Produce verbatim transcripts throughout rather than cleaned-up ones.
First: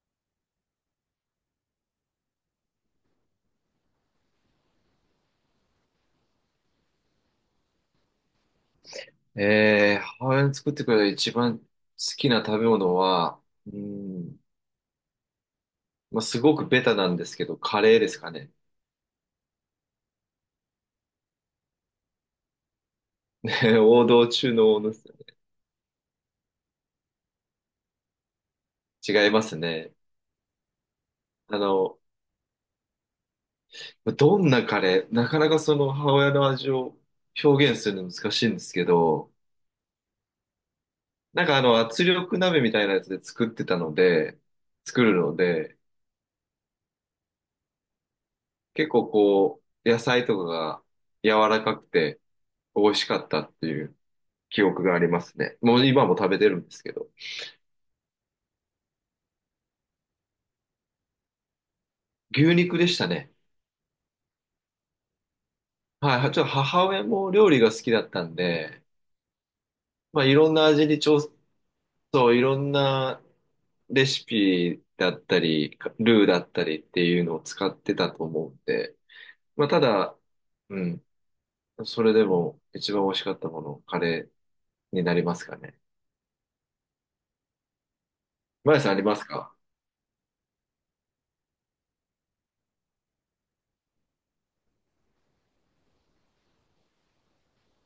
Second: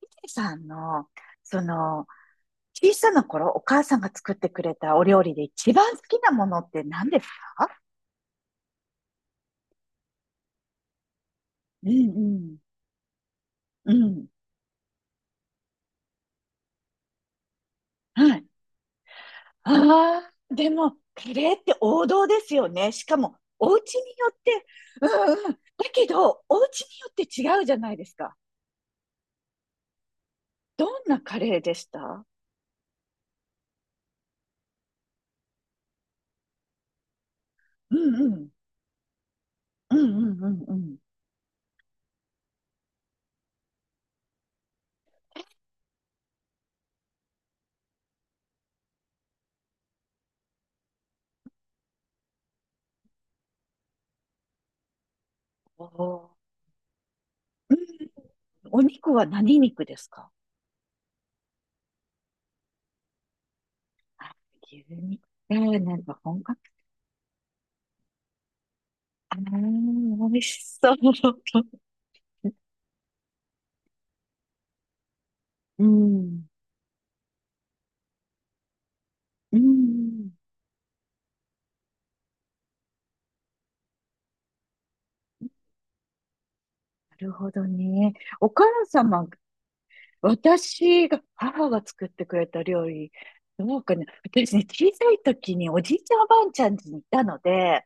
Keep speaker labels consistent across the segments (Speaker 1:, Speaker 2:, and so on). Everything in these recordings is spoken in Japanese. Speaker 1: ヒデさんの、その、小さな頃、お母さんが作ってくれたお料理で一番好きなものって何ですか？
Speaker 2: えー、母親に作ってくれた一番好
Speaker 1: う
Speaker 2: きな食
Speaker 1: ん
Speaker 2: べ物は、う
Speaker 1: うん。うん。
Speaker 2: ん、まあ、すごくベタなんですけど、カレーですか
Speaker 1: はい。
Speaker 2: ね。
Speaker 1: ああ、でも、カレーって王道ですよね。しかも、お 家
Speaker 2: 王
Speaker 1: に
Speaker 2: 道
Speaker 1: よっ
Speaker 2: 中
Speaker 1: て、
Speaker 2: の王道で
Speaker 1: う
Speaker 2: す。
Speaker 1: んうん。だけど、お家によって違うじゃないですか。
Speaker 2: 違いますね。
Speaker 1: どんなカレ
Speaker 2: あ
Speaker 1: ーでし
Speaker 2: の、
Speaker 1: た？
Speaker 2: どんなカレー、なかなかその母親の味を表現す
Speaker 1: う
Speaker 2: るの
Speaker 1: んう
Speaker 2: 難し
Speaker 1: ん。
Speaker 2: いんですけど、
Speaker 1: うんうんうんうん。
Speaker 2: なんかあの圧力鍋みたいなやつで作ってたので、作るので、結構こう、野菜とかが柔らかくて美味しかったっていう記憶がありますね。も
Speaker 1: お
Speaker 2: う今も食
Speaker 1: お。
Speaker 2: べてるんですけど。
Speaker 1: うん。お肉は何肉ですか？
Speaker 2: 牛肉でしたね。
Speaker 1: あ、牛肉。えー、なん
Speaker 2: は
Speaker 1: か
Speaker 2: い、はち
Speaker 1: 本
Speaker 2: ょっと
Speaker 1: 格
Speaker 2: 母親も料理が好きだったんで、
Speaker 1: あ
Speaker 2: まあ、
Speaker 1: ー、
Speaker 2: い
Speaker 1: 美味
Speaker 2: ろんな
Speaker 1: し
Speaker 2: 味
Speaker 1: そ
Speaker 2: に調
Speaker 1: う。
Speaker 2: そう、いろ んなレシピだったり、
Speaker 1: う
Speaker 2: かルーだ
Speaker 1: ん。
Speaker 2: ったりっていうのを使ってたと思うんで、
Speaker 1: う
Speaker 2: まあ、ただ、
Speaker 1: ん。
Speaker 2: うん、それでも一番美味しかったもの、カレーになりますかね。
Speaker 1: なるほどね。お母
Speaker 2: マヤさんあります
Speaker 1: 様、
Speaker 2: か？
Speaker 1: 私が、母が作ってくれた料理、どうかね。私ね、小さい時におじいちゃんおばあちゃん家にいたので、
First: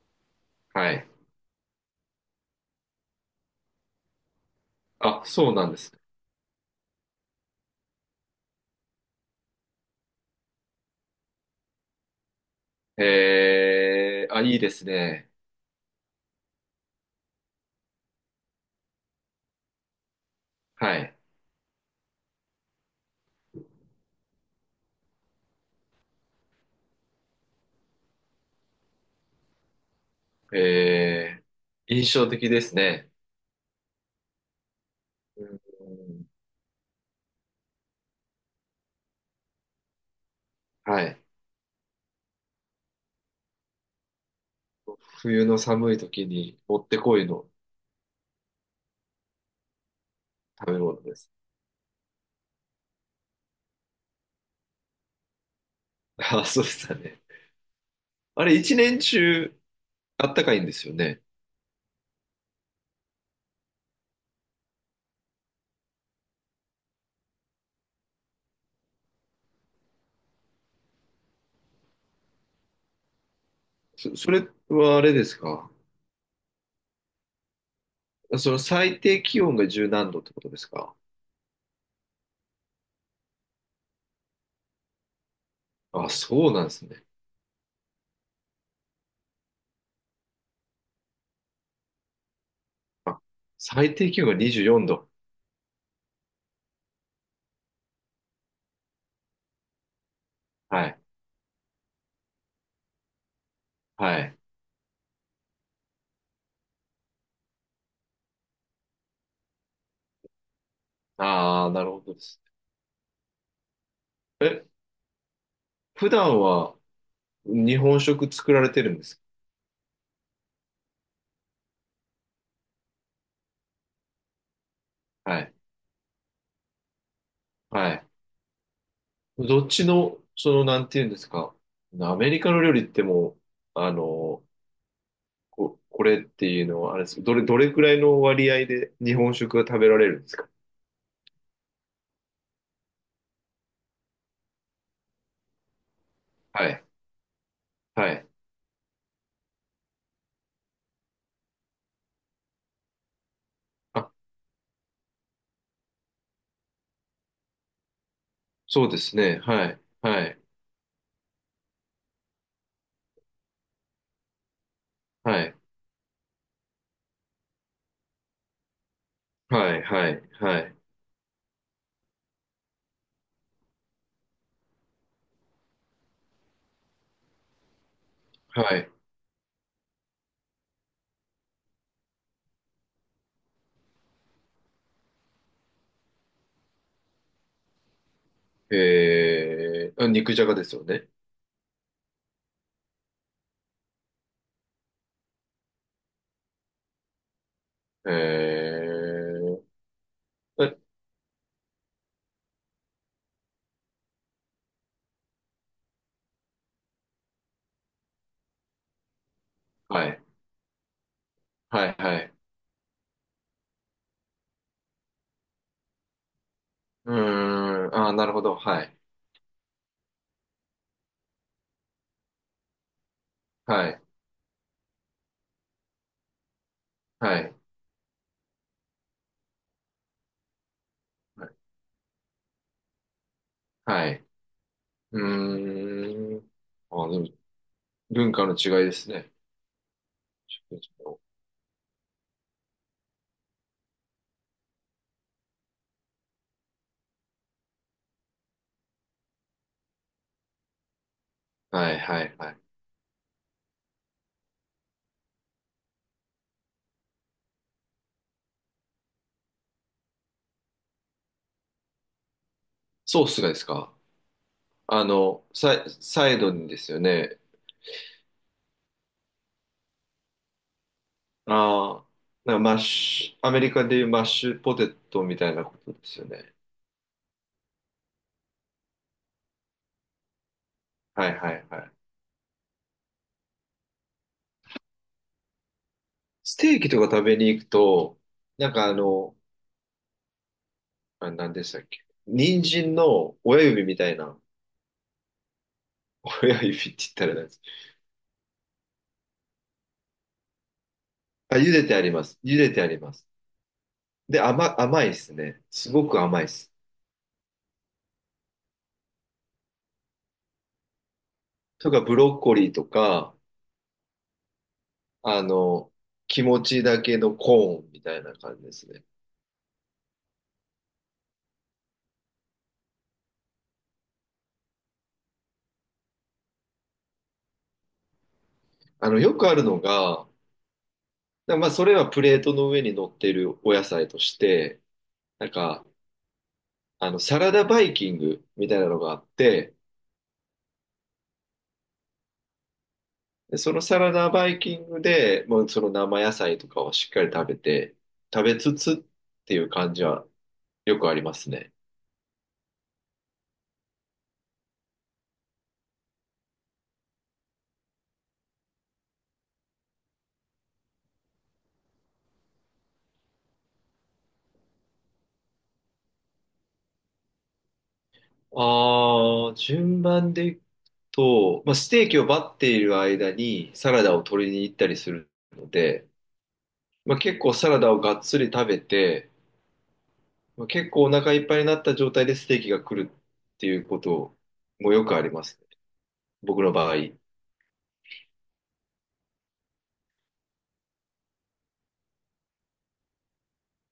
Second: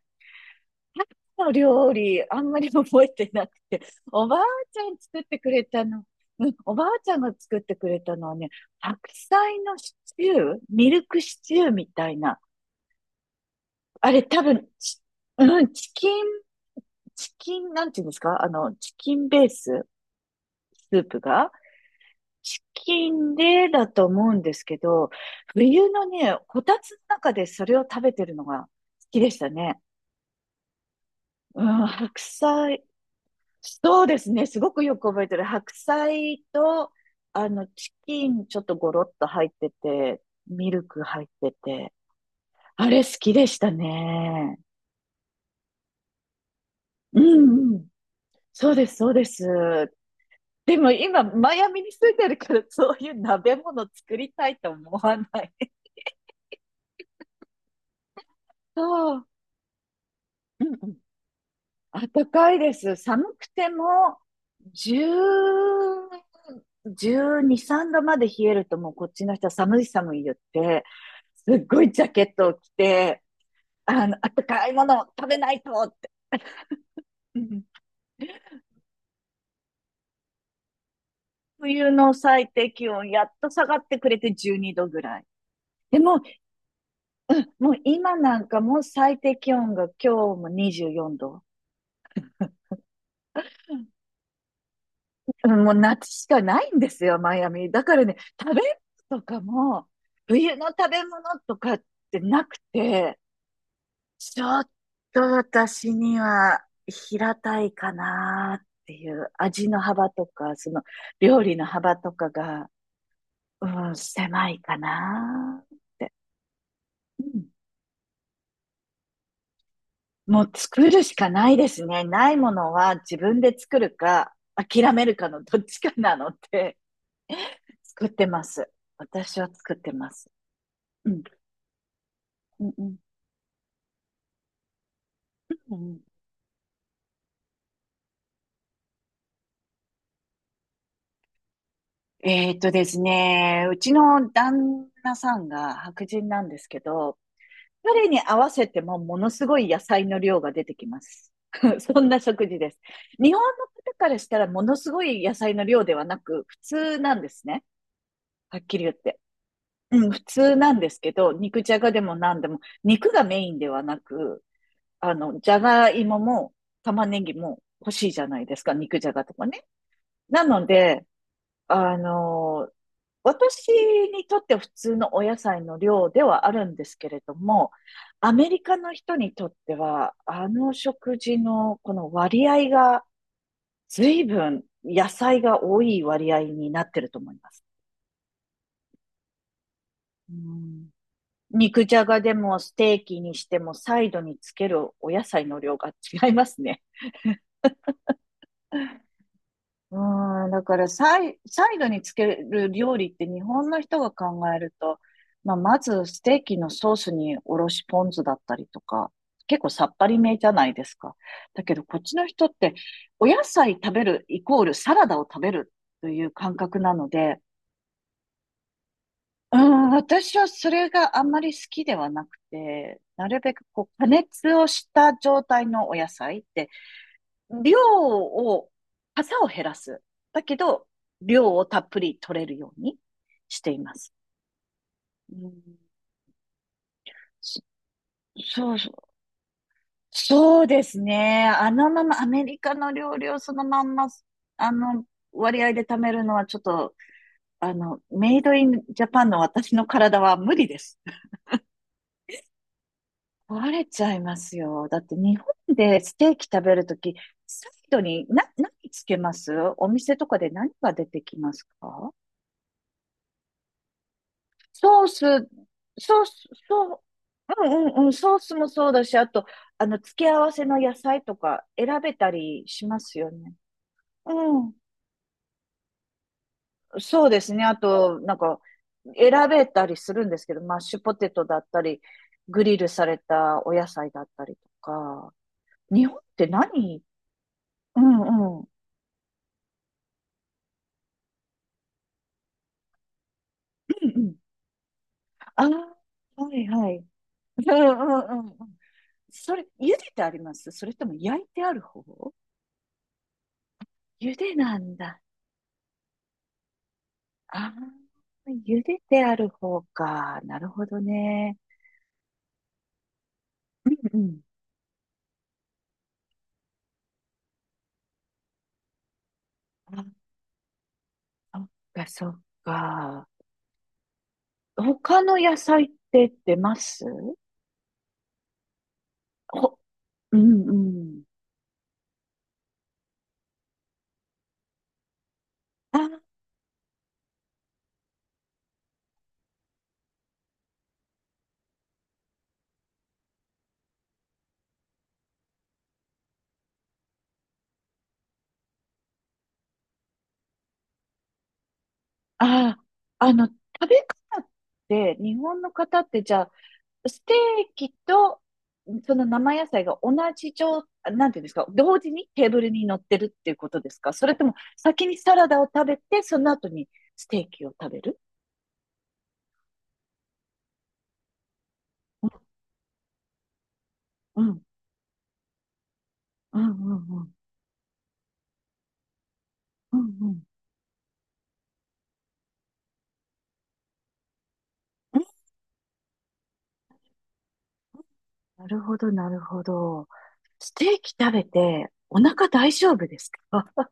Speaker 2: はい。
Speaker 1: 母の料理、あんまり覚えてなくて、おばあちゃん作
Speaker 2: あ、
Speaker 1: ってく
Speaker 2: そう
Speaker 1: れ
Speaker 2: なんで
Speaker 1: た
Speaker 2: す。
Speaker 1: の、うん、おばあちゃんが作ってくれたのはね、白菜のシチュー、ミルクシチューみたいな。あれ
Speaker 2: えー、あ、
Speaker 1: 多
Speaker 2: いい
Speaker 1: 分、
Speaker 2: です
Speaker 1: チ
Speaker 2: ね。
Speaker 1: うん、チキンチキン、なんていうんですか、あの、チキンベース、ス
Speaker 2: は
Speaker 1: ー
Speaker 2: い。
Speaker 1: プが、チキンでだと思うんですけど、冬のね、こたつの中でそれを食べてるのが好きでしたね。
Speaker 2: え
Speaker 1: うん、
Speaker 2: ー、印
Speaker 1: 白
Speaker 2: 象的です
Speaker 1: 菜、
Speaker 2: ね。
Speaker 1: そうですね、すごくよく覚えてる。
Speaker 2: う
Speaker 1: 白
Speaker 2: ん、
Speaker 1: 菜と、あの、チキンちょっとゴロッと入ってて、ミルク
Speaker 2: はい。
Speaker 1: 入ってて、あれ好きでしたね。
Speaker 2: 冬の寒い時にもってこ
Speaker 1: う
Speaker 2: いの
Speaker 1: んうん。そうです、そうです。
Speaker 2: 食
Speaker 1: で
Speaker 2: べ
Speaker 1: も
Speaker 2: 物で
Speaker 1: 今、
Speaker 2: す。
Speaker 1: マイアミに住んでるから、そういう鍋物作りたいと思わない。
Speaker 2: ああ、そうでしたね。あれ、一
Speaker 1: そ
Speaker 2: 年
Speaker 1: う。
Speaker 2: 中あったかい
Speaker 1: う
Speaker 2: んで
Speaker 1: んう
Speaker 2: すよ
Speaker 1: ん。
Speaker 2: ね。
Speaker 1: 暖かいです。寒くても、じゅう、じゅうに、さんどまで冷えるともうこっちの人は寒い寒い言って、すっごいジャケットを着て、あ
Speaker 2: そ、
Speaker 1: の、
Speaker 2: そ
Speaker 1: 暖
Speaker 2: れ
Speaker 1: かいも
Speaker 2: は
Speaker 1: の
Speaker 2: あ
Speaker 1: を
Speaker 2: れで
Speaker 1: 食
Speaker 2: す
Speaker 1: べない
Speaker 2: か？
Speaker 1: とって。うん。
Speaker 2: その最低気温が十何度ってことですか？
Speaker 1: 冬の最低気温、やっと下がってくれてじゅうにどぐらい。で
Speaker 2: あ、
Speaker 1: も、
Speaker 2: そうなんですね。
Speaker 1: もう今なんかもう最低気温が今日もにじゅうよんど。
Speaker 2: あ、最低気温がにじゅうよんど。
Speaker 1: うん、もう夏しかないんですよ、マイアミ。だからね、食べ物とかも、冬の
Speaker 2: は
Speaker 1: 食
Speaker 2: い。
Speaker 1: べ物とかってなくて、
Speaker 2: はい。
Speaker 1: ちょっと私には平たいかなっていう味の幅とか、その料理の
Speaker 2: ああ、なる
Speaker 1: 幅
Speaker 2: ほ
Speaker 1: と
Speaker 2: どで
Speaker 1: か
Speaker 2: す。
Speaker 1: が、うん、狭い
Speaker 2: え、
Speaker 1: かなっ
Speaker 2: 普
Speaker 1: て。
Speaker 2: 段は
Speaker 1: うん。
Speaker 2: 日本食作られてるんです
Speaker 1: もう作るしかないですね。ないものは自分で作るか、諦めるか
Speaker 2: か？は
Speaker 1: の
Speaker 2: い。
Speaker 1: どっちかなので、
Speaker 2: は
Speaker 1: 作
Speaker 2: い。
Speaker 1: ってます。私は
Speaker 2: どっ
Speaker 1: 作っ
Speaker 2: ち
Speaker 1: てま
Speaker 2: の、
Speaker 1: す。
Speaker 2: その、なんていう
Speaker 1: う
Speaker 2: んで
Speaker 1: ん
Speaker 2: すか。アメリカの
Speaker 1: う
Speaker 2: 料
Speaker 1: んう
Speaker 2: 理っ
Speaker 1: ん。
Speaker 2: てもう、あの、
Speaker 1: う
Speaker 2: こ、こ
Speaker 1: ん。
Speaker 2: れっていうのは、あれですか、どれ、どれくらいの割合で日本食が食べられるんですか？
Speaker 1: えーっとですね、うちの旦那さんが白人なんです
Speaker 2: は
Speaker 1: け
Speaker 2: い、
Speaker 1: ど、彼
Speaker 2: は
Speaker 1: に
Speaker 2: い。
Speaker 1: 合わせてもものすごい野菜の量が出てきます。そんな食事です。日本の方
Speaker 2: あ、
Speaker 1: からしたらものすごい野菜の量ではなく、普通なんですね。はっきり
Speaker 2: そう
Speaker 1: 言っ
Speaker 2: です
Speaker 1: て。
Speaker 2: ね。はい、
Speaker 1: うん、普
Speaker 2: はい、
Speaker 1: 通なんですけど、肉じゃがでも何でも、肉がメインではなく、あの、
Speaker 2: は
Speaker 1: じ
Speaker 2: い、
Speaker 1: ゃがいもも玉ねぎも欲しいじゃないですか、肉じゃがとかね。
Speaker 2: はい、はい、
Speaker 1: な
Speaker 2: は
Speaker 1: の
Speaker 2: い、
Speaker 1: で、あの、私にとっては普通のお野菜の量ではあるんですけれども、アメリカ
Speaker 2: はい。
Speaker 1: の人にとっては、あの食事のこの割合が随分野菜が多い割合になってると思います。
Speaker 2: えー、あ
Speaker 1: う
Speaker 2: 肉じゃがですよ
Speaker 1: ん。
Speaker 2: ね。
Speaker 1: 肉じゃがでもステーキにしてもサイドにつけるお野菜の量が違いますね。
Speaker 2: えー、
Speaker 1: うん、だから
Speaker 2: え、
Speaker 1: サイ、サイドにつける料理って日本の人が考えると、まあ、まずステーキのソースにおろしポン酢だったりとか、結構さっぱ
Speaker 2: は
Speaker 1: り
Speaker 2: い、
Speaker 1: めじゃないですか。だけど
Speaker 2: はい、
Speaker 1: こっち
Speaker 2: は
Speaker 1: の
Speaker 2: い。
Speaker 1: 人ってお野菜食べるイコールサラダを食べるという感覚なの
Speaker 2: うー
Speaker 1: で、
Speaker 2: ん、あー、なるほど。はい、
Speaker 1: うん、私はそれがあんまり好きではなくて、なるべくこ
Speaker 2: は
Speaker 1: う
Speaker 2: い、
Speaker 1: 加熱をした状態のお野菜って
Speaker 2: はい、
Speaker 1: 量を、傘を減らす。だけど、
Speaker 2: は
Speaker 1: 量
Speaker 2: い。
Speaker 1: をたっぷり取れるようにしていま
Speaker 2: は
Speaker 1: す。
Speaker 2: い、う
Speaker 1: うん。
Speaker 2: ーん。あー、なるほど、はい、はい、はい、はい、うーん、あ、でも
Speaker 1: そ
Speaker 2: 文化の違
Speaker 1: そう
Speaker 2: い
Speaker 1: そ
Speaker 2: で
Speaker 1: う。
Speaker 2: すね。
Speaker 1: そうですね。あのまま、アメリカの料理をそのまんま、あの、割合で貯めるのはちょっと、あの、メイドインジャパンの私の体は無理です。
Speaker 2: はい、はい、はい。
Speaker 1: 壊れちゃいますよ。だって日本でステーキ食べるとき、サイドにな、何つけますお店とかで何が出てきますか？
Speaker 2: ソースがですか？
Speaker 1: ソ
Speaker 2: あ
Speaker 1: ース、
Speaker 2: の、サイ、
Speaker 1: ソー
Speaker 2: サイ
Speaker 1: ス、
Speaker 2: ドにです
Speaker 1: そ
Speaker 2: よ
Speaker 1: う、
Speaker 2: ね。
Speaker 1: うんうんうん、ソースもそうだし、あと、あの、付け合わせの野菜とか選
Speaker 2: ああ、
Speaker 1: べた
Speaker 2: なんか
Speaker 1: り
Speaker 2: マッ
Speaker 1: しますよ
Speaker 2: シュ、ア
Speaker 1: ね。
Speaker 2: メリカでいうマッシ
Speaker 1: う
Speaker 2: ュ
Speaker 1: ん。
Speaker 2: ポテトみたいなことですよね。
Speaker 1: そうですね。あと、なんか、選べたりするんですけど、マッシュポテ
Speaker 2: はい
Speaker 1: ト
Speaker 2: は
Speaker 1: だっ
Speaker 2: いは
Speaker 1: た
Speaker 2: い。
Speaker 1: り、グリルされたお野菜だったりとか、日本って
Speaker 2: ステーキと
Speaker 1: 何？
Speaker 2: か食べに行く
Speaker 1: うん
Speaker 2: と、
Speaker 1: うん。うん
Speaker 2: なんかあの、あ、何でしたっけ。人参の親指み
Speaker 1: う
Speaker 2: たい
Speaker 1: ん。
Speaker 2: な、
Speaker 1: あ あ、は
Speaker 2: 親
Speaker 1: い
Speaker 2: 指っ
Speaker 1: は
Speaker 2: て言っ
Speaker 1: い。
Speaker 2: たらなんです。
Speaker 1: うんうんうんうん。それ、茹でてありますそれとも焼い
Speaker 2: あ、
Speaker 1: てあ
Speaker 2: 茹
Speaker 1: る
Speaker 2: でてあ
Speaker 1: 方？
Speaker 2: ります。茹でてあります。
Speaker 1: 茹
Speaker 2: で、
Speaker 1: でな
Speaker 2: 甘、
Speaker 1: ん
Speaker 2: 甘いで
Speaker 1: だ。
Speaker 2: すね。すごく甘いです。
Speaker 1: ああ、茹でてある方か。なるほどね。
Speaker 2: とか、ブロッコリーとか、
Speaker 1: うんうん。
Speaker 2: あの、気持ちだけのコーンみたいな感じですね。
Speaker 1: あ、そっか、そっか。他の野菜って出ます
Speaker 2: あの、よくある
Speaker 1: ほ、
Speaker 2: のが、
Speaker 1: うんうん。
Speaker 2: だまあ、それはプレートの上に乗っているお野菜として、なんか、
Speaker 1: あ、
Speaker 2: あの、サラダバイキングみたいなのがあって、でそのサラダバイキングで、もうその生野菜とかをしっかり食べて、食べつつっていう感じはよくありますね。
Speaker 1: あ、あの、食べ方って、日本の方ってじゃあ、ステーキと、その生野菜が同じ状、なんていうんですか、同時にテーブルに乗ってるっていうことですか？それとも先にサラダを食べて、その後にステーキを食べる？
Speaker 2: ああ、順番でいくと、まあ、ステーキを
Speaker 1: うん
Speaker 2: バッている間にサラダを
Speaker 1: う
Speaker 2: 取りに
Speaker 1: ん
Speaker 2: 行ったりするので、
Speaker 1: うんう
Speaker 2: まあ、
Speaker 1: んうん。
Speaker 2: 結構サラダをがっつり食べて、
Speaker 1: うんうん。
Speaker 2: まあ、結構お腹いっぱいになった状態でステーキが来るっていうこともよくあ
Speaker 1: え、
Speaker 2: りますね。僕の場合。
Speaker 1: なるほど、なるほど。ステーキ食べてお腹大丈夫ですか？あ、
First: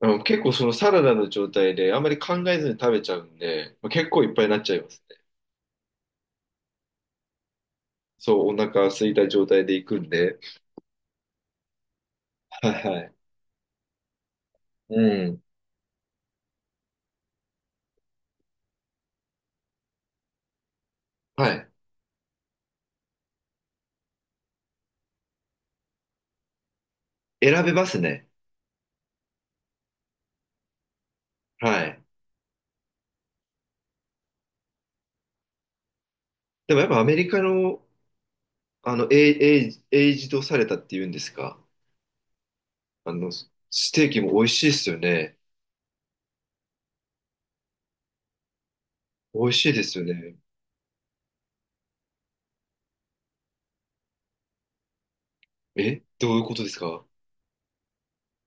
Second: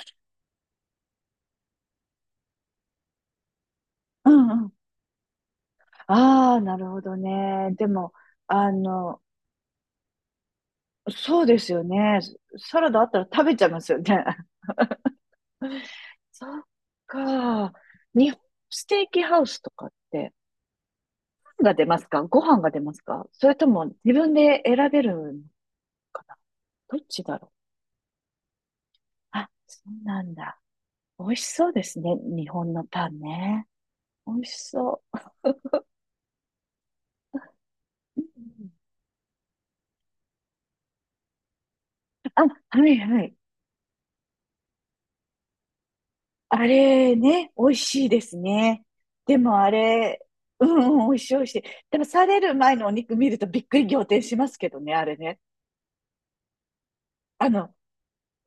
Speaker 2: あの結構そのサラダの状態であんまり考えずに食べちゃうんで、まあ、結構
Speaker 1: う
Speaker 2: いっぱい
Speaker 1: ん
Speaker 2: になっ
Speaker 1: うん。
Speaker 2: ちゃいますね。
Speaker 1: ああ、なるほどね。でも、
Speaker 2: そう、お
Speaker 1: あ
Speaker 2: 腹空い
Speaker 1: の、
Speaker 2: た状態で行くんで。
Speaker 1: そうですよね。
Speaker 2: はい
Speaker 1: サラダ
Speaker 2: は
Speaker 1: あっ
Speaker 2: い。
Speaker 1: たら食べちゃいますよね。
Speaker 2: うん。
Speaker 1: そっか。日本ステーキハウスとかって、
Speaker 2: は
Speaker 1: パン
Speaker 2: い。
Speaker 1: が出ますか？ご飯が出ますか？それとも自分で選べるのかな、どっちだろ
Speaker 2: 選
Speaker 1: う。
Speaker 2: べますね。
Speaker 1: あ、そうなんだ。美味しそうで
Speaker 2: は
Speaker 1: す
Speaker 2: い。
Speaker 1: ね。日本のパンね。美味しそ
Speaker 2: でもやっぱアメリカの、
Speaker 1: う。
Speaker 2: あの、エイ、エイエイジドされたっていうんですか。
Speaker 1: あ、はい
Speaker 2: あ
Speaker 1: は
Speaker 2: の、
Speaker 1: い。
Speaker 2: ステーキも美味しいですよね。
Speaker 1: あれね、美味しいですね。で
Speaker 2: 美味
Speaker 1: も
Speaker 2: し
Speaker 1: あ
Speaker 2: いですよ
Speaker 1: れ、
Speaker 2: ね。
Speaker 1: うんうん、美味しい美味しい。でもされる前のお肉見るとびっくり仰天しますけどね、あれね。
Speaker 2: え、どういうことですか？
Speaker 1: あの、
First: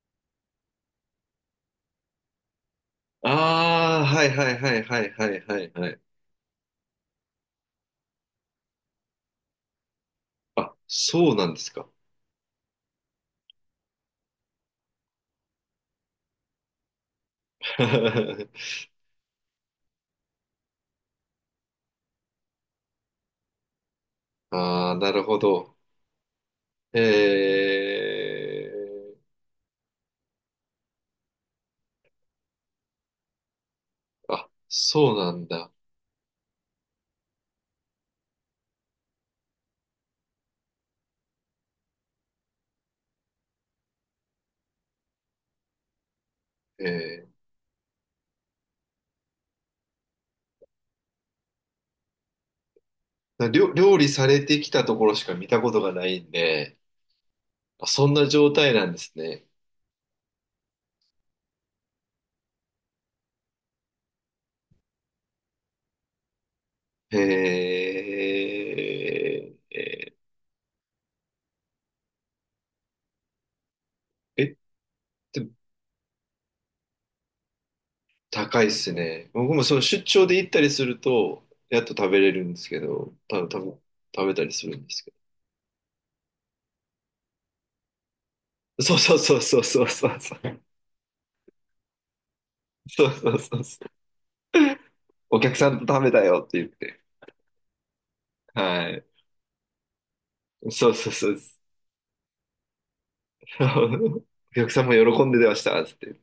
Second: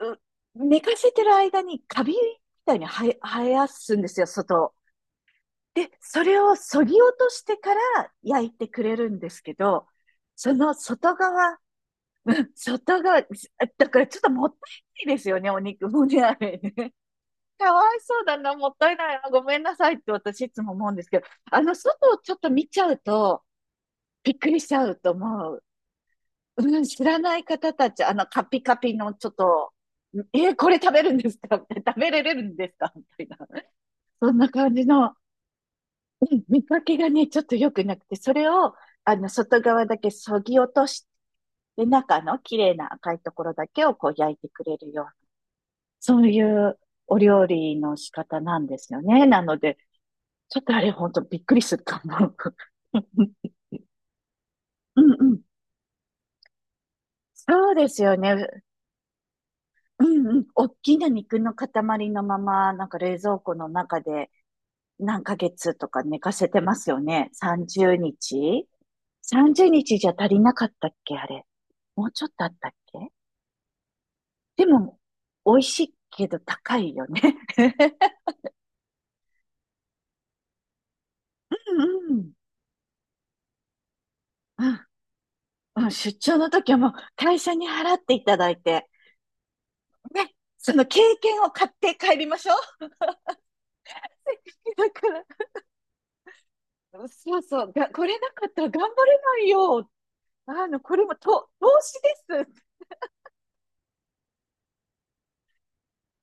Speaker 1: う寝かせてる間にカビみたいに生え、生やす
Speaker 2: あ
Speaker 1: ん
Speaker 2: あ、
Speaker 1: です
Speaker 2: は
Speaker 1: よ、
Speaker 2: いはい
Speaker 1: 外
Speaker 2: は
Speaker 1: を。
Speaker 2: いはいはいはい
Speaker 1: で、
Speaker 2: はい。
Speaker 1: それを削ぎ落としてから焼いてくれるんですけど、その
Speaker 2: あ、
Speaker 1: 外
Speaker 2: そうなん
Speaker 1: 側、
Speaker 2: ですか。
Speaker 1: 外側、だからちょっともったいないですよね、お肉もね、あれね。かわいそうだな、も ったいないな、ごめんなさいって私いつも思うんですけど、あの、外をちょっと見ちゃうと、びっくりしちゃ
Speaker 2: ああ、
Speaker 1: う
Speaker 2: な
Speaker 1: と
Speaker 2: るほ
Speaker 1: 思う。
Speaker 2: ど。
Speaker 1: うん、
Speaker 2: え
Speaker 1: 知らない方たち、あの、カピ
Speaker 2: え、
Speaker 1: カピのちょっと、えーこれ食べるんですかって 食べれるんですかみたいな。そんな
Speaker 2: あ、
Speaker 1: 感じ
Speaker 2: そ
Speaker 1: の、
Speaker 2: うなんだ。
Speaker 1: うん、見かけがね、ちょっと良くなくて、それを、あの、外側だけそぎ落として、中の綺麗な赤いところだけをこう焼いてくれるような、そういうお
Speaker 2: え
Speaker 1: 料理の仕方なんですよね。なので、ちょっとあれ、ほんとびっくりするかも。
Speaker 2: え、料料理されてきたと
Speaker 1: う
Speaker 2: こ
Speaker 1: ん
Speaker 2: ろし
Speaker 1: う
Speaker 2: か
Speaker 1: ん。
Speaker 2: 見たことがないんで、
Speaker 1: そうで
Speaker 2: あ、
Speaker 1: す
Speaker 2: そん
Speaker 1: よ
Speaker 2: な
Speaker 1: ね。
Speaker 2: 状態なんですね。
Speaker 1: うんうん。大きな肉の塊のまま、なんか冷蔵庫の中で何ヶ月とか寝かせてますよね。
Speaker 2: え
Speaker 1: さんじゅうにち ?さんじゅう 日
Speaker 2: え、
Speaker 1: じゃ足りなかったっけあれ。もうちょっとあったっけ？
Speaker 2: え、
Speaker 1: でも、
Speaker 2: で、
Speaker 1: 美味しいけど高いよね。
Speaker 2: 高いっすね。僕もその出張で行ったりすると、やっと
Speaker 1: う
Speaker 2: 食
Speaker 1: んう
Speaker 2: べ
Speaker 1: ん。
Speaker 2: れるんですけど、た多分食べたり
Speaker 1: う
Speaker 2: する
Speaker 1: ん
Speaker 2: んですけ
Speaker 1: うん。出張の時はもう会社に払っていただい
Speaker 2: ど。
Speaker 1: て、
Speaker 2: そうそうそうそうそう
Speaker 1: ね、
Speaker 2: そう。
Speaker 1: その経験を買って帰りましょう。
Speaker 2: そうそうそうそう。
Speaker 1: だから、
Speaker 2: お客さんと食べたよって言って。
Speaker 1: そうそう、が、これなかったら頑
Speaker 2: は
Speaker 1: 張
Speaker 2: い。
Speaker 1: れないよ。あの、
Speaker 2: そう
Speaker 1: これ
Speaker 2: そう
Speaker 1: も
Speaker 2: そうで
Speaker 1: と、
Speaker 2: す。
Speaker 1: 投資です
Speaker 2: お客さんも喜んでましたっつって。